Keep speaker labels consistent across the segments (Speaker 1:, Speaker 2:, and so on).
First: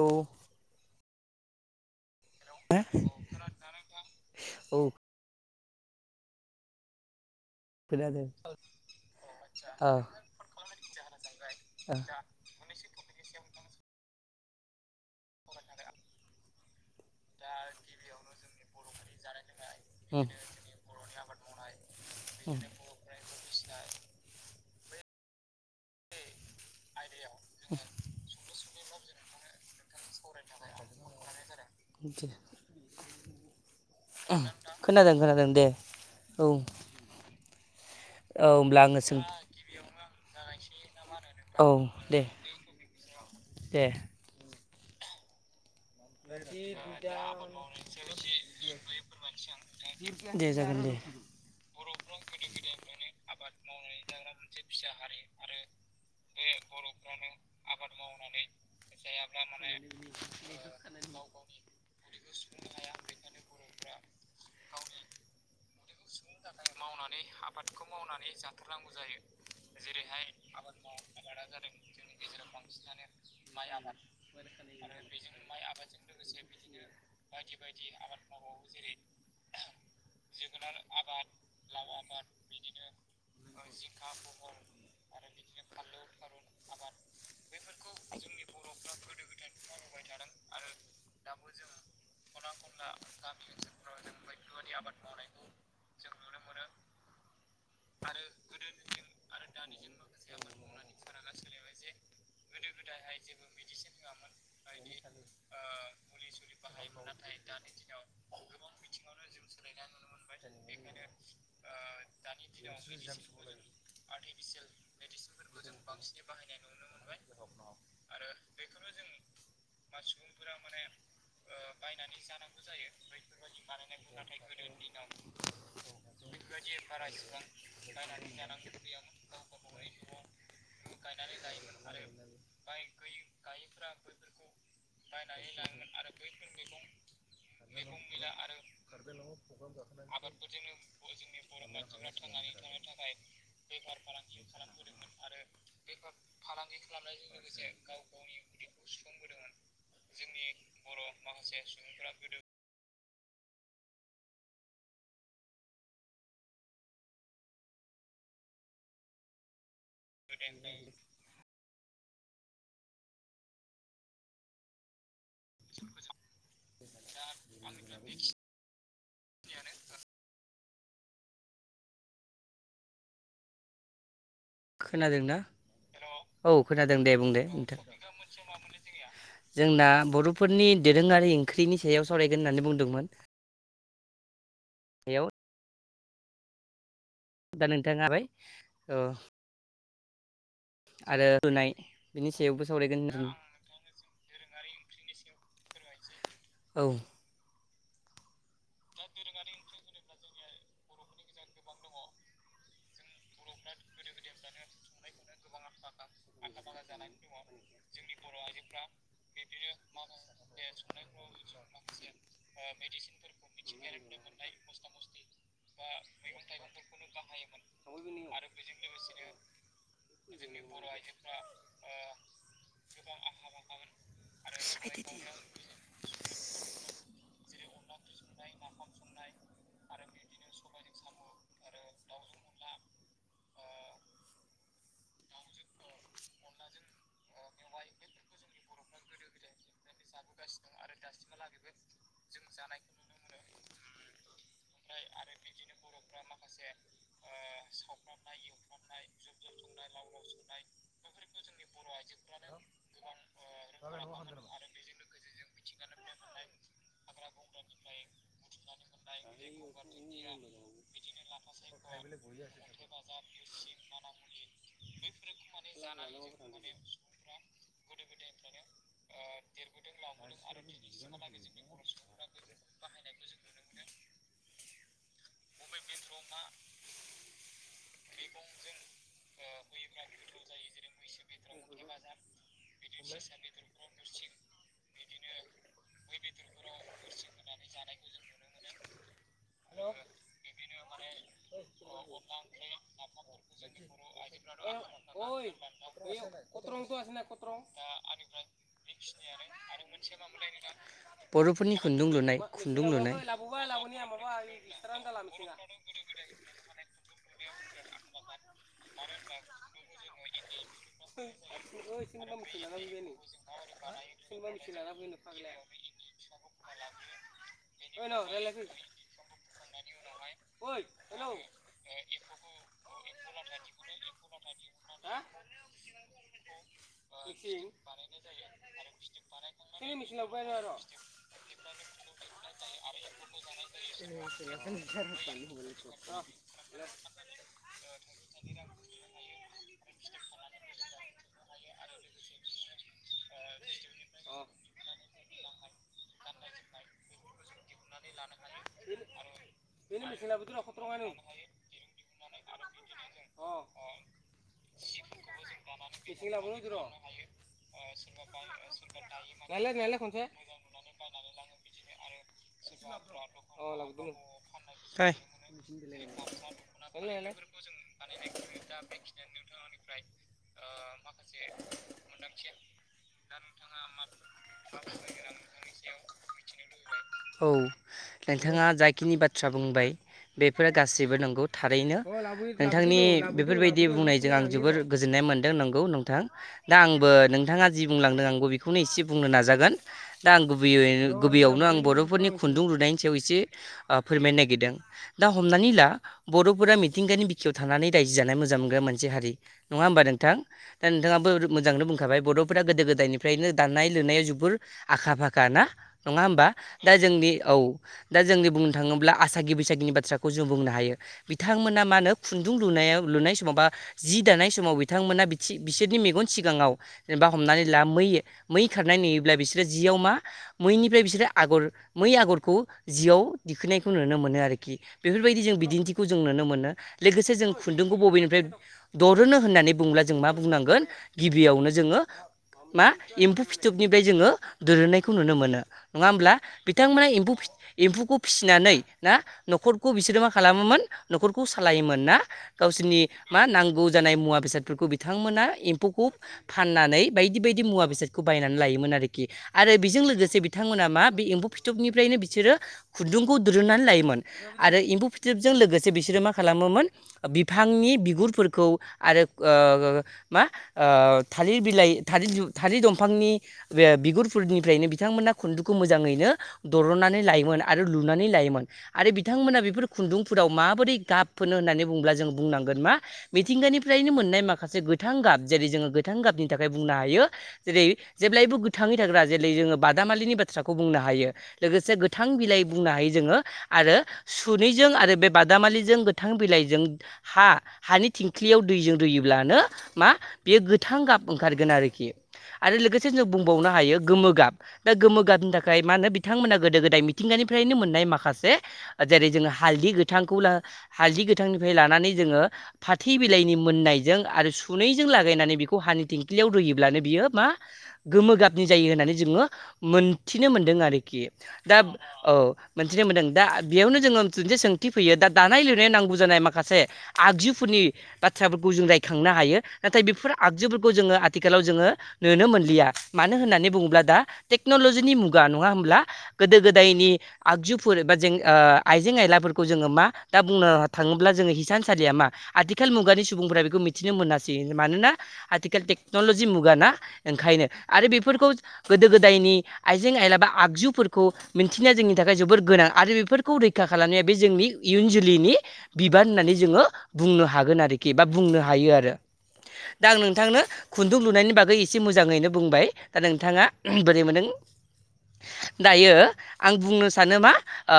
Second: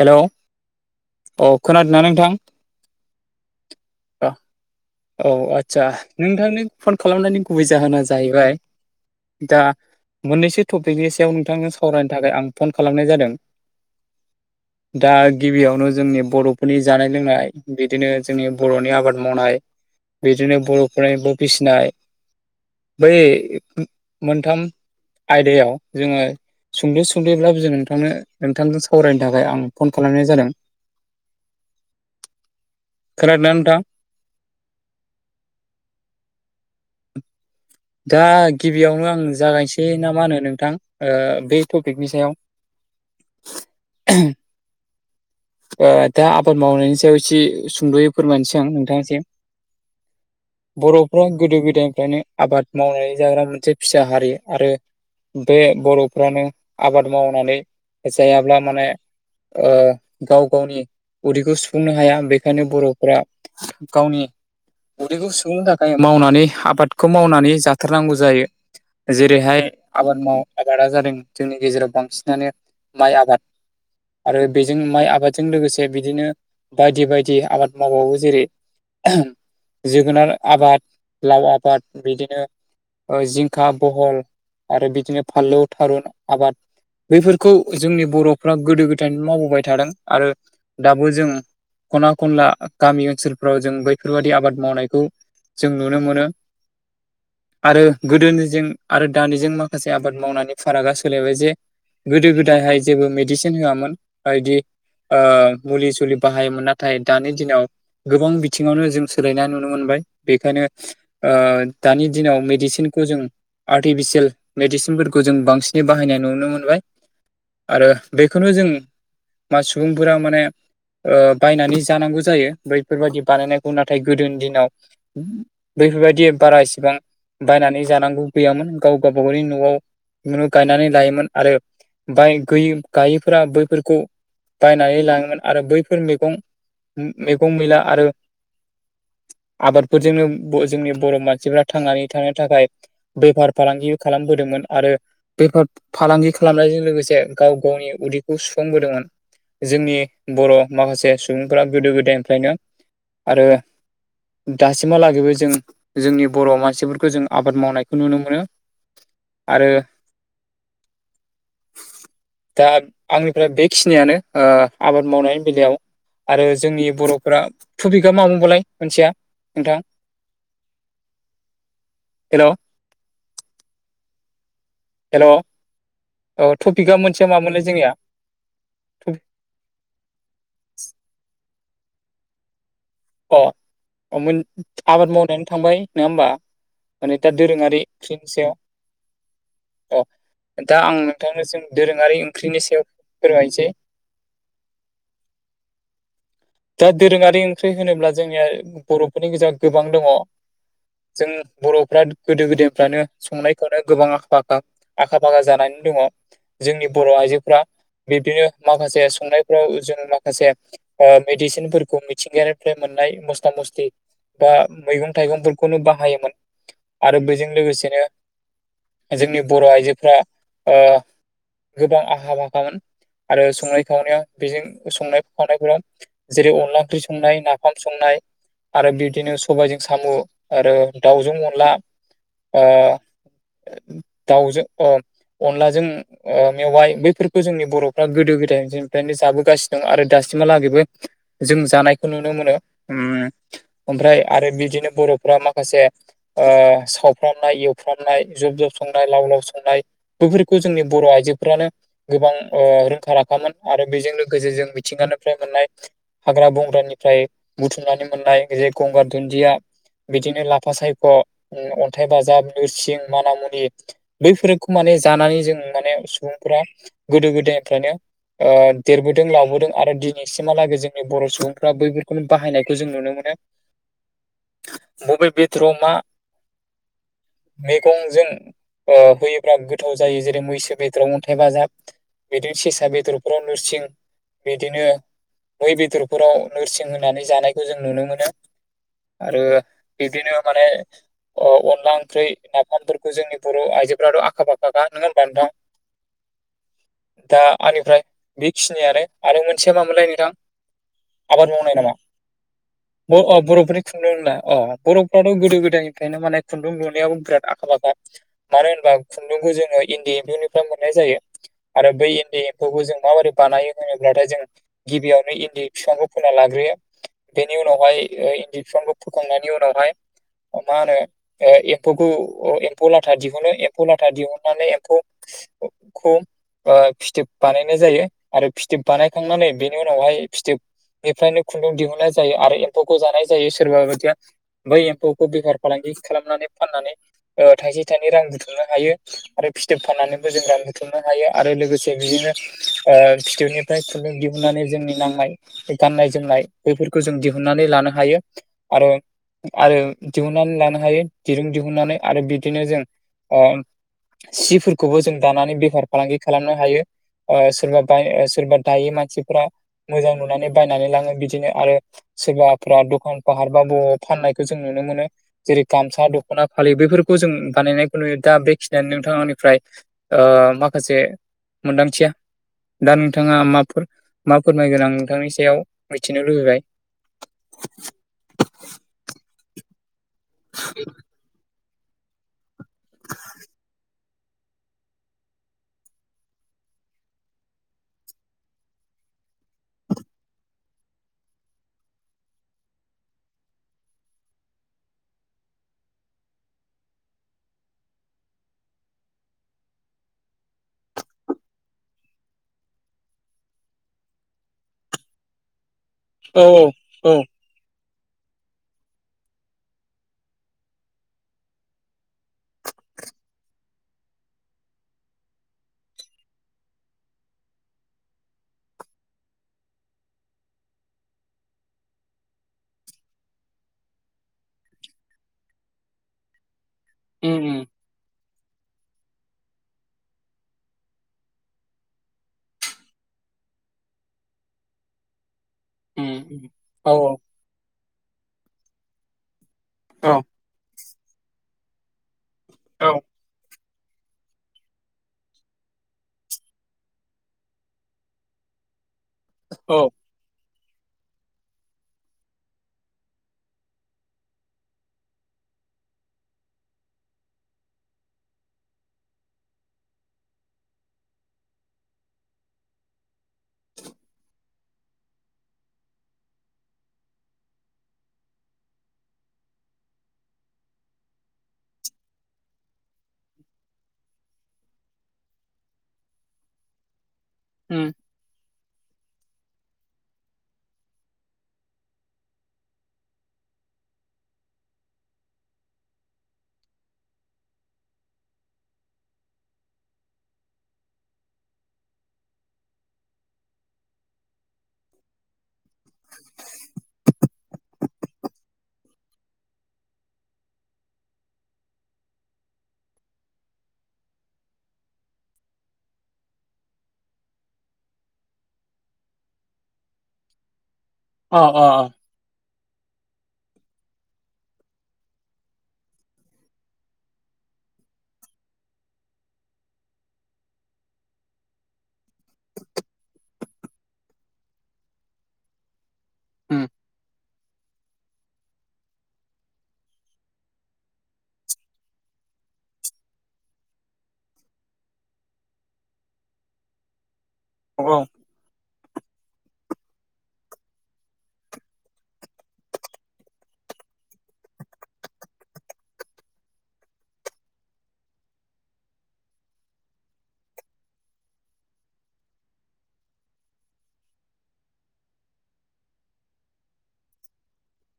Speaker 1: Hello औ खोनादों ना नोंथां?
Speaker 2: हो औ।
Speaker 1: औ आदसा नोंथांनो फन खालामनायनि गुबै जाहोना
Speaker 2: खोनादों
Speaker 1: जाहैबाय दा
Speaker 2: ओ
Speaker 1: मोननैसो टपिकनि सायाव नोंथांजों
Speaker 2: ओ
Speaker 1: सावरायनो थाखाय आं फन खालामनाय जादों। दा गिबियावनो जोंनि बर' फोरनि जानाय लोंनाय बिदिनो जोंनि बर'नि आबाद मावनाय
Speaker 2: उम
Speaker 1: बिदिनो बर'फोरनि एमफौ फिसिनाय बै मोनथाम आयदायाव जोङो सुंद' सुंद'यैब्लाबो जों नोंथांनो नोंथांजों सावरायनो थाखाय आं फन खालामनाय जादों। खोनादोंना नोंथां
Speaker 2: ओम खोनादों खोनादों दे औ।
Speaker 1: दा
Speaker 2: होमब्ला आङो
Speaker 1: गिबियावनो
Speaker 2: सों
Speaker 1: आं जागायनोसै ना मा होनो नोंथां? ओ बे
Speaker 2: औ
Speaker 1: टपिकनि
Speaker 2: दे
Speaker 1: सायाव?
Speaker 2: दे
Speaker 1: ओ दा आबाद मावनायनि सायाव एसे सुंद'यै फोरमायनोसै आं नोंथांनिसिम।
Speaker 2: दे जागोन। दे
Speaker 1: बर'फ्रा गोदो गोदायनिफ्रायनो आबाद मावनानै जाग्रा मोनसे फिसा हारि आरो बे बर'फ्रानो आबाद मावनानै जायाब्ला माने ओ गाव गावनि उदैखौ सुफुंनो हाया बेखायनो बर'फ्रा गावनि उदैखौ सुफुंनो थाखाय मावनानै आबाद जेरैहाय आबाद माव आबादा जादों जोंनि गेजेराव बांसिनानो माइ आबाद दा बिदिनो बायदि बायदि आबाद मावबावो जेरै जोगोनार आबाद, लाव आबाद बिदिनो ओ जिंखा, बहल आरो बिदिनो फानलौ, थारुन आबाद बैफोरखौ जोंनि बर'फ्रा गोदो गोदायनि मावबोबाय थादों आरो दाबो जों खना खनला गामि ओनसोलफ्राव जों बैफोरबादि आबाद मावनायखौ जों नुनो मोनो [unintelligible] आरो गोदोनिजों आरो दानिजों माखासे आबाद मावनानै फारागा सोलायबाय जे गोदो गोदायहाय जेबो मेडिसिन होयामोन बायदि ओ मुलि सुलि बाहायोमोन नाथाय दानि दिनाव गोबां बिथिंङावनो जों सोलायनाय नुनो मोनबाय बेखायनो ओ दानि दिनाव मेडिसिनखौ जों आर्टिफिसियेल मेडिसिनफोरखौ जों बांसिन बाहायनाय नुनो मोनबाय आरो बेखौनो जों मा सुबुंफोरा माने ओ बायनानै जानांगौ जायो बैफोरबायाददि बानायनायखौ नाथाय गोदोनि दिनाव बैफोरबायदि बारा इसिबां बायनानै जानांगौ गैयामोन गाव गावबागावनि न'आव नो गोरिब गायैफोरा बैफोरखौ बायनानै लांङोमोन आरो बैफोर मैगं मैगं मैला आरो
Speaker 2: [unintelligible]
Speaker 1: बो जोंनि बर' मानसिफ्रा थांनानै थानो थाखाय बेफार फालांगि खालामबोदोंमोन आरो बेफार फालांगि खालामनायजों लोगोसे गाव गावनि उदैखौ सुफुंबोदोंमोन जोंनि बर' माखासे सुबुंफोरा गोदो गोदायनिफ्रायनो आरो दासिमहालागैबो जों जोंनि बर' मानसिफोरखौ जों आबाद मावनायखौ नुनो मोनो आरो
Speaker 2: [unintelligible]
Speaker 1: दा आंनिफ्राय बेखिनियानो ओ आबाद मावनाय बेलायाव आरो जोंनि बर'फोरा, टपिकआ मा बुंबावलाय मोनसेया नोंथां? हेल'!
Speaker 2: खोनादों
Speaker 1: हेल'
Speaker 2: ना?
Speaker 1: औ टपिकआ मोनसेया मामोनलाय जोंनिया?
Speaker 2: समा मोनला जोंनिया जोंना बर'फोरनि दोरोंङारि ओंख्रिनि सायाव सावरायगोन होननानै बुंदोंमोन।
Speaker 1: अह अ आबाद
Speaker 2: बेयाव
Speaker 1: मावनायानो थांबाय नंङा होमबा। माने दा दोरोंङारि
Speaker 2: नोंथाङा हाबाय
Speaker 1: ख्रिनि
Speaker 2: औ
Speaker 1: सायाव अह दा आं
Speaker 2: आरो
Speaker 1: नोंथांनो जों
Speaker 2: रुनाय
Speaker 1: दोरोंङारि
Speaker 2: बिनि
Speaker 1: ओंख्रिनि
Speaker 2: सायावबो
Speaker 1: सायाव
Speaker 2: सावरायगोन होन
Speaker 1: फोरमायनोसै। दा
Speaker 2: औ
Speaker 1: दोरोंङारि ओंख्रि होनोब्ला जोंनिया बर'फोरनि गेजेराव गोबां दङ। जों बर'फ्रा गोदो-गोदायफ्रानो संनायखौनो गोबां आखा-फाखा। आखा-फाखा जानानै दङ। जोंनि बर' आइजोफ बिब्दिनो माखासे संनायफ्राव जों माखासे ओ मेदिसिनफोरखौ मिथिंगायारिफ्राय मोननाय मस्था मस्ती बा मैगं थाइगंफोरखौनो बाहायोमोन। आरो बेजों लोगोसेनो जोंनि बर' आइजोफ्रा ओ गोबां आहा फाखामोन आरो संनाय खावनायाव बेजों संनाय खावनायफोरा जेरै अनला ओंख्रि संनाय नाफाम संनाय आरो बिदिनो सबायाइजों साम' आरो दाावजों अनला ओ दाउजों अनलाजों मेवाइ बैफोरखौ जोंनि बर'फ्रा गोदो-गोदायनिफ्रायनो जाबोगासिनो दं आरो दासिमहालागैबो जों जानायखौ नुनो मोनो उम ओमफ्राय आरो बिदिनो बर'फ्रा माखासे ओ सावफ्रामनाय एवफ्रामनाय जब जब संनाय लाव-लाव संनाय बेफोरखौ जोंनि बर' आइजोफोरानो गोबां रोंखा राखामोन आरो बेजों लोगोसे जों मिथिंगानिफ्राय मोननाय हाग्रा बंग्रानिफ्राय बुथुमनानै मोननाय जे गंगार दुन्दिया बिदिनो लाफा सायख' अन्थाइ बाजाब नोरसिं मानामुनि बैखौ माने जानानै जों माने सुबुंफोरा गोदो गोदायनिफ्रायनो देरबोदों लबोदों आरो दिनैसिम महालागै जोंनि बर' सुबुंफ्रा बैफोरखौनो बाहायनायखौ जों नुनो मोनो। मबे बेदराव मा मैगंजों होयोब्ला गोथाव जायो जेरै मैसो बेद बेदराव अन्थाइ बाजाब बिदिनो सेसा बेदरफोराव नोरसिं बिदिनो मै बेदरफोराव नोरसिं होनानै जानायखौ जों नुनो मोनो। आरो बिदिनो माने अनला ओंख्रि नाफामफोरखौ जोंनि बर' आइजोफोराथ' आखा फाखाखा नङा होनबा नोंथां दा आंनिफ्राय बेखिनियानो आरो मोनसेया मा मोनलाय? आबाद
Speaker 2: बर'फोरनि
Speaker 1: मावनाय नामा
Speaker 2: खुन्दुं लुनाय खुन्दुं लुनाय
Speaker 1: बर'फोरनि खुंन्दुंनाय अ बर' थ' गोदो गोदायनिफ्रायनो माने खुन्दुं लुनायावबो बिराद आखा फाखा मानो होनोबा खुन्दुंखौ जो इनि नो मोननाय जायो आरो बै इन्दि एम्फौखौ जों माबोरै बानायो होनोब्लाथाय जों गिबियावनो इन्दि बिफांखौ फोना लाग्रोयो बेनि उनावहाय इन्जेकसनखौ फोखांनायनि उनावहाय मा होनो एम्फखौ एम्फौ लाथा दिहुनो एम्फौ लाथा दिहुननानै फिथोब बानायनाय जायो आरो फिथोब बानायखांनानै बे बेनि उनावहाय फिथोबनिफ्रायनो खुन्दुं दिहुननाय जायो आरो एम्फौखौ जानाय जायो सोरबा बायदिया बै एम्फौखौ बेफार फालांगि खालामनानै फाननानै थाइसे थाइनै रां बुथुमनो हायो। आरो फिथोब फाननानैबो जों दा बुथुमनो हायो आरो लोगोसे बिदिनो ओ फिथोबनिफ्राय खुन दिहुननानै जोंनि नांनाय गाननाय जोमनाय बैफोरखौ जों दिहुनन्नानै लानो हायो आरो आरो दिहुननानै लानो हायो दिरुं दिहुननानै आरो बिदिनो जों सिफोरखौबो जों दानानै बेफार फालांगि खालामनो हायो। सोरबा ब सोरबा दायो मानसि मोजां नुनानै बायनानै लाङो बिदिनो आरो सोरबाबा द'खान फाहार बा बबावा फाननाय जों नुनो मोनो जेरै गामसा दख'ना फालि बेैफोरखौ जों बानायनायखौ नुयो दा बेखिनियानो नोंथां। निफ्राय ओ माखासे मोनदांथिया दा नोंथाङा माबाफोर मा फोरमायगोन आं नोंथांनि सायाव मिथिनो लुबैबाय।
Speaker 2: औ नोंथाङा जाखिनि बाथ्रा बुंबाय बेफोर गासैबो नंगौ थारैनो। नोंथांनि बेफोरबायदि बुंनायजों आं जोबोर गोजोननाय मोनदों नंगौ नोंथां। दा आंबो नोंथाङा जि बुंलांदों आंबो बेखौनो एसे बुंनो नाजागोन। दा आं गुबैयै गुबैयावनो आं बर'फोरनि खुन्दुं लुनायनि सायाव एसे फोरमायनो नागिरदों। दा हमनानै ला बर'फोरा मिथिंगानि बिखायाव थानानै रायजो जानाय मोजां मो बो मोनसे हारि। नङा होमबा नोंथां? दा नोंथाङाबो रो मोजांनो बुंखाबाय बर'फोरा गोदो गोदायनिफ्रायनो दानाय लुनायाव जुबोर आखा फाखा ना नङा
Speaker 1: औ
Speaker 2: होमबा? दा जोंनि औ। दा जोंनि बुंनो थाङोब्ला आसागि बैसागिनि बाथ्राखौ जों बुंनो हायो। बिथांमोना मा नो खुन्दुं लुनायाव लुनाय स माव बा जि दानाय समाव बिथांमोना बिथि बिसोरनि मेगन सिगाङाव जेनेबा हमनानै ला मै मै खारनाय नुयोब्ला बिसोरो जियाव मा मैनिफ्राय बिसोरो आगर मै आगरखौ जिआव दिखोननायखौ नुनो मोनो आरोखि। बेफोरबायदि जों बिदिन्थिखौ जों नुनो मोनो। लोगोसे
Speaker 1: उम
Speaker 2: जों
Speaker 1: उम
Speaker 2: खुन्दुंखौ बबेनि फ्राय दरोनो होननानै बुंब्ला जों मा बुंनांगोन गिबियावनो जोङो मा एम्फौ फिथोबनिफ्राय जोङो दोरुनायखौ नुनो मोनो। नङा
Speaker 1: उम
Speaker 2: होमब्ला?
Speaker 1: उम औ
Speaker 2: बिथांमोना एम्फु फि एम्फौखौ फिसिनानै ना न'खरखौ
Speaker 1: औ
Speaker 2: बिसोरो मा खालामोमोन न'खरखौ सालायोमोन ना।
Speaker 1: औ
Speaker 2: गावसोरनि मा नांगौ जानाय मुवा बेसादफोरखौ बिथांमोना एम्फौखौ फाननानै बायदि बायदि मुवा बेसादखौ बायनानै लायोमोन आरोखि। आरो
Speaker 1: औ
Speaker 2: बेजों लोगोसे बि थांमोना मा बे एम्फौ फिथोबनिफ्रायनो बिसोरो खुन्दुंखौ दुरुननानै लायोमोन। आरो एम्फौ फिथोबजों लोगोसे बिसोरो मा खालामोमोन बिफांनि बि गुरफोरखौ आरो ओ ओ ओ मा ओ थालिर बिलाइ थालि-थालिर दंफांनि बे बिगुरफोरनिफ्रायनो बिथांमोना खुन्दुखौ मोजाङैनो दर'नानै लायोमोन आरो लुनानै लायोमोन। आरो बिथांमोना बेफोर खुन्दुंफोराव माबोरै गाब फोनो होननानै बुंङोब्ला जों बुंनांगोन मा मिथिंगानिफ्रायनो मोननाय माखासे गोथां गाब जेरै जोङो गोथां गाबनि थाखाय बुंनो हायो जेरै
Speaker 1: उम
Speaker 2: जेब्लायबो गोथाङै थाग्रा जेरै जोङो बादामालिनि बाथ्राखौ बुंनो हायो। लोगोसे गोथां बिलाइ बुंनो हायो जोङो। आरो सुनैजों आरो बे बादामालिजों गोथां बिलाइजों हा हानि थिंख्लियाव दैजों रुयोब्लानो मा बेयो गोथां गाब ओंखारगोन आरोखि। आरो लोगोसे जों बुंबावनो हायो गोमो गाब। दा गोमो गाबनि थाखाय मा होनो बिथांमोना गोदो गोदाय मिथिंगानिफ्रायनो मोननाय माखासे ओ जेरै जोङो हालदि गोथांखौ हालदि गोथांनिफ्राय लानानै जोङो फाथि बिलाइनि मोननायजों आरो सुनैजों लागायनानै बेखौ हानि थिंख्लियाव रुयोब्लानो बियो मा गोमो गाबनि जायो होननानै जोङो मोनथिनो मोनदों आरोखि।
Speaker 1: अ अ
Speaker 2: दा
Speaker 1: अ
Speaker 2: औ। मोनथिनो मोनदों। दा बेयावनो जोङो मोनसे सोंथि फैयो दा दानाय लुनाय नांगौ जानाय माखासे आगजु फोरनि बाथ्राफोरखौ जों रायखांनो हायो। नाथाय बेफोर आगजुफोरखौ जोङो आथिखालाव जोङो नुनो मोनलिया। मानो होननानै बुङोब्ला दा टेक्न'लजिनि मुगा, नङा होमब्ला? गोदो
Speaker 1: उम
Speaker 2: गोदायनि आगजुफोर एबा जें ओ आइजें आइलाफोरखौ जोङो मा दा बुंनो थाङोब्ला जोङो हिसानसालिया मा आथिखाल मुगानि सुबुंफोरा बेखौ मिथिनो मोनासि। मानोना आथिखाल टेक्न'लजि मुगा ना ओंखायनो।
Speaker 1: औ
Speaker 2: आरो बेफोरखौ गोदो गोदायनि आइजें आइलाबा आगजुफोरखौ मिन्थिनाया जोंनि थाखाय जोबोर गोनां। आरो बेफोरखौ रैखा खा खालामनाया बे जोंनि इयुन जोलैनि बिबान होननानै जोङो बुंनो हागोन आरोखि बा बुंनो हायो आरो। दा आं नोंथांनो खुन्दुं लुनायनि बागै एसे मोजाङैनो बुंबाय। दा नोंथाङा बोरै मोनदों दायो आं बुंनो सानो मा ओ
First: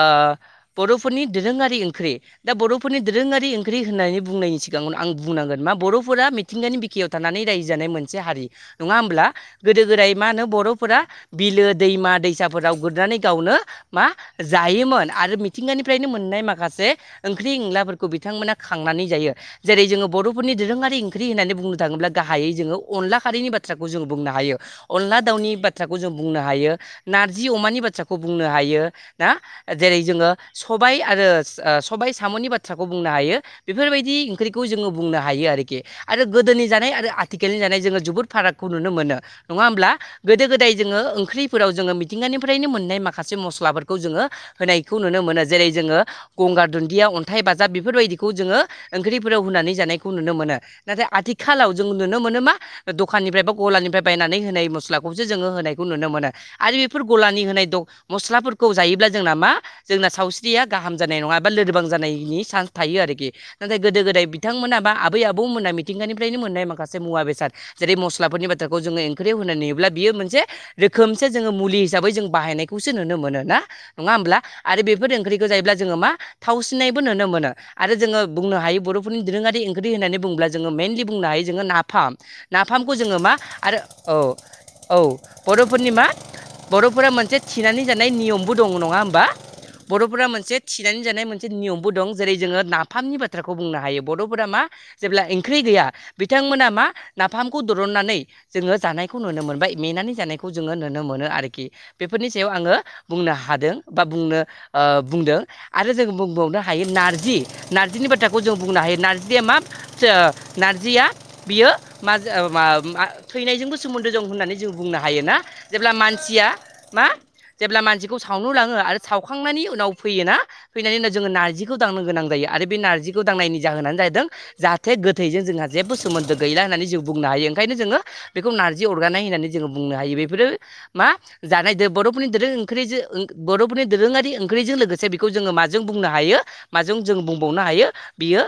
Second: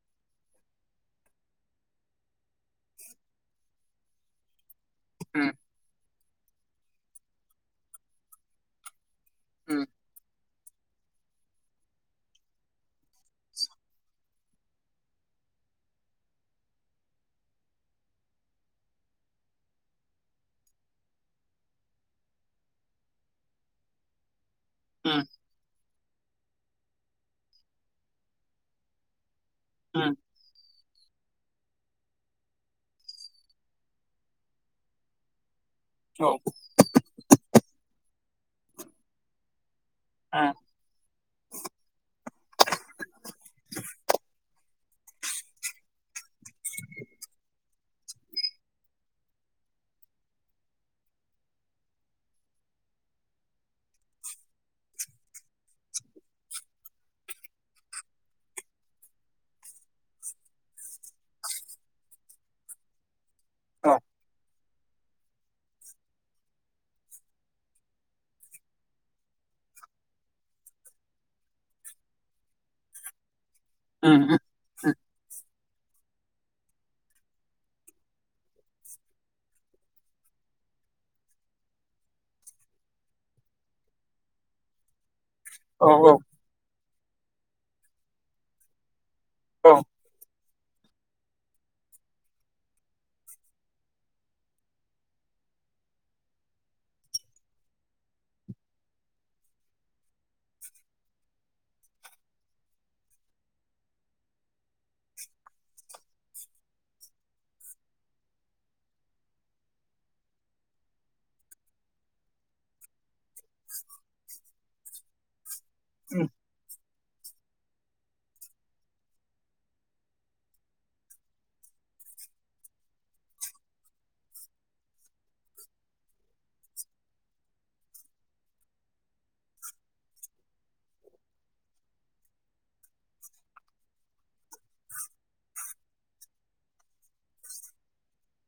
Speaker 2: बर'फोरनि दोरोङारि ओंख्रि दा बर'फोरनि दोरोङारि ओं ओंख्रि होननानै बुंनायनि सिगाङावनो आं
Speaker 1: उम
Speaker 2: बुंनांगोन मा बर'फोरा मिथिंगानि बिखायाव थानानै रायजो जानाय मोनसे हारि नङा होमब्ला गोदो
Speaker 1: उम
Speaker 2: गोदाय मा होनो बर'फोरा, बिलो दैमा दैसाफोराव गुरनानै गावनो, मा जायोमोन आरो मिथिंगानिफ्रायनो मोननाय माखासे ओंख्रि एंलाफोरखौ बिथांमोना, खांनानै जायो। जेरै जोङो बर'फोरनि दोरोङारि ओंख्रि होननानै बुंनो थाङोब्ला गाहायै जोङो अनला खारैनि बाथ्राखौ जोङो बुंनो हायो।
Speaker 1: उम
Speaker 2: अनला दाउनि बाथ्राखौ जों बुंनो हायो नारजि अमानि बाथ्राखौ बुंनो हायो। ना जेरै
Speaker 1: औ
Speaker 2: जोङो सबाय आरो सबाय साम'नि बाथ्राखौ बुंनो हायो। बेफोरबायदि ओंख्रिखौ जोङो बुंनो हायो आरोखि आरो गोदोनि जानाय आरो आथिखालनि जानाय जोङो जोबोद फारागखौ नुनो मोनो नङा होमब्ला गोदो
Speaker 1: औ
Speaker 2: गोदाय जोङो ओंख्रिफोराव जोङो मिथिंगानिफ्रायनो मोननाय माखासे मस्लाफोरखौ जोङो। होनायखौ नुनो मोनो जेरै जोङो गंगार दुन्दिया अन्थाइ बाजाब बेफोरबायदि, खौ जोङो ओंख्रिफोराव होनानै जानायखौ नुनो मोनो नाथाय आथिखालाव जों नुनो मोनो मा, दखाननिफ्राय बा गलानिफ्राय बायनानै होनाय मस्लाखौसो जोङो होनायखौ नुनो मोनो, आरो बेफोर गलानि होनाय द मस्लाफोरखौ जायोब्ला जोंना मा, जोंना सावस्रिया गाहाम जानाय नङा एबा लोरबां जानायनि सानस थायो आरोखि नाथाय गोदो गोदाय बिथांमोन बा आबै आबौ मोना मिथिंगानिफ्रायनो मोननाय माखासे मुवा बेसाद, जेरै मस्लाफोरनि बाथ्राखौ जोङो ओंख्रियाव होनाय नुयोब्ला बियो मोनसे, रोखोमसो जोङो मुलि हिसाबै जों बाहायनायखौसो नुनो मोनोना, नङा होमब्ला आरो बेफोर ओंख्रिखौ जायोब्ला जोङो मा थावसिननायबो नुनो मोनो, आरो जोङो बुंनो हायो बर'फोरनि दोरोङारि ओंख्रि होननानै बुङोब्ला जोङो मेनलि बुंनो हायो जोङो नाफाम, नाफामखौ जोङो मा आरो औ, औ बर'फोरनि मा
Speaker 1: औ
Speaker 2: बर'फोरा मोनसे थिनानै जानाय नियमबो दङ नङा होमबा,
Speaker 1: औ
Speaker 2: बर'फोरा मोनसे थिनानै जानाय मोनसे नियमबो दं जेरै जोङो नाफामनि बाथ्राखौ बुंनो हायो बर'फोरा मा, जेब्ला ओंख्रि गैया बिथांमोना मा नाफामखौ दरननानै, जोङो जानायखौ नुनो मोनबाय मेंनानै जानायखौ जोङो नुनो मोनो आरोखि बेफोरनि सायाव आङो बुंनो हादों बा बुंनो ओ बुंदों, आरो जों बुंबावनो हायो नारजि नारजि बाथ्राखौ जों बुंनो हायो नार्जिया मा, सो नारजिया, बियो माजो मा थैनायजोंबो सोमोन्दो दं होननानै जों बुंनो हायो ना? जेब्ला मानसिया, मा जेब्ला मानसिखौ सावनो लाङो आरो सावखांनायनि उनाव फैयोना फैनायनि उनाव जोङो नारजि खौ दांनो गोनां जायो आरो बे नारजिखौ दांनायनि जाहोनानो जादों। जाहाथे गोथैजों जोंहा जेबो सोमोन्दो गैला होननानै जों बुंनो हायो ओंखायनो जोङो। बेखौ नारजि अरगानाय होननानै जोङो बुंनो हायो बेफोरो मा, जानाय बर'फोरनि दोरों ओंख्रिजों बर'फोरनि दोरोङारि ओंख्रिजों लोगोसे बेखौ जोङो माजों बुंनो हायो। माजों जों बुंबावनो हायो बियो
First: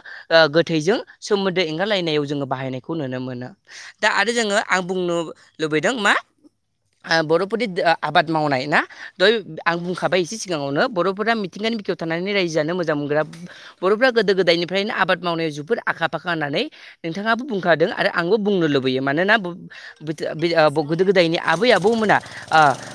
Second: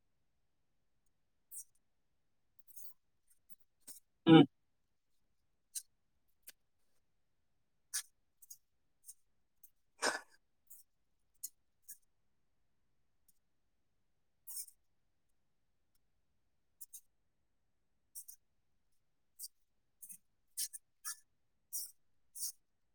Speaker 2: गोथैजों सोमोन्दो एंगारलायनायाव जोङो बाहायनायखौ नुनो मोनो, दा
Speaker 1: औ
Speaker 2: आरो जोङो आं बुंनो लुबैदों मा, ओ बर'फोरनि आबाद मावनाय ना, दहाय आं बुंखाबाय एसे सिगाङावनो बर'फोरा मिथिंगानि बिखायाव थानानै रायजोआनो मोजां मोनग्रा, बर'फ्रा गोदो गोदायनिफ्रायनो आबाद मावनायाव जोबोद आखा फाखा होननानै, नोंथाङाबो बुंखादों आरो आंबो बुंनो लुबैयो मानोना गोदो गोदायनि आबै आबौ मोना ओ,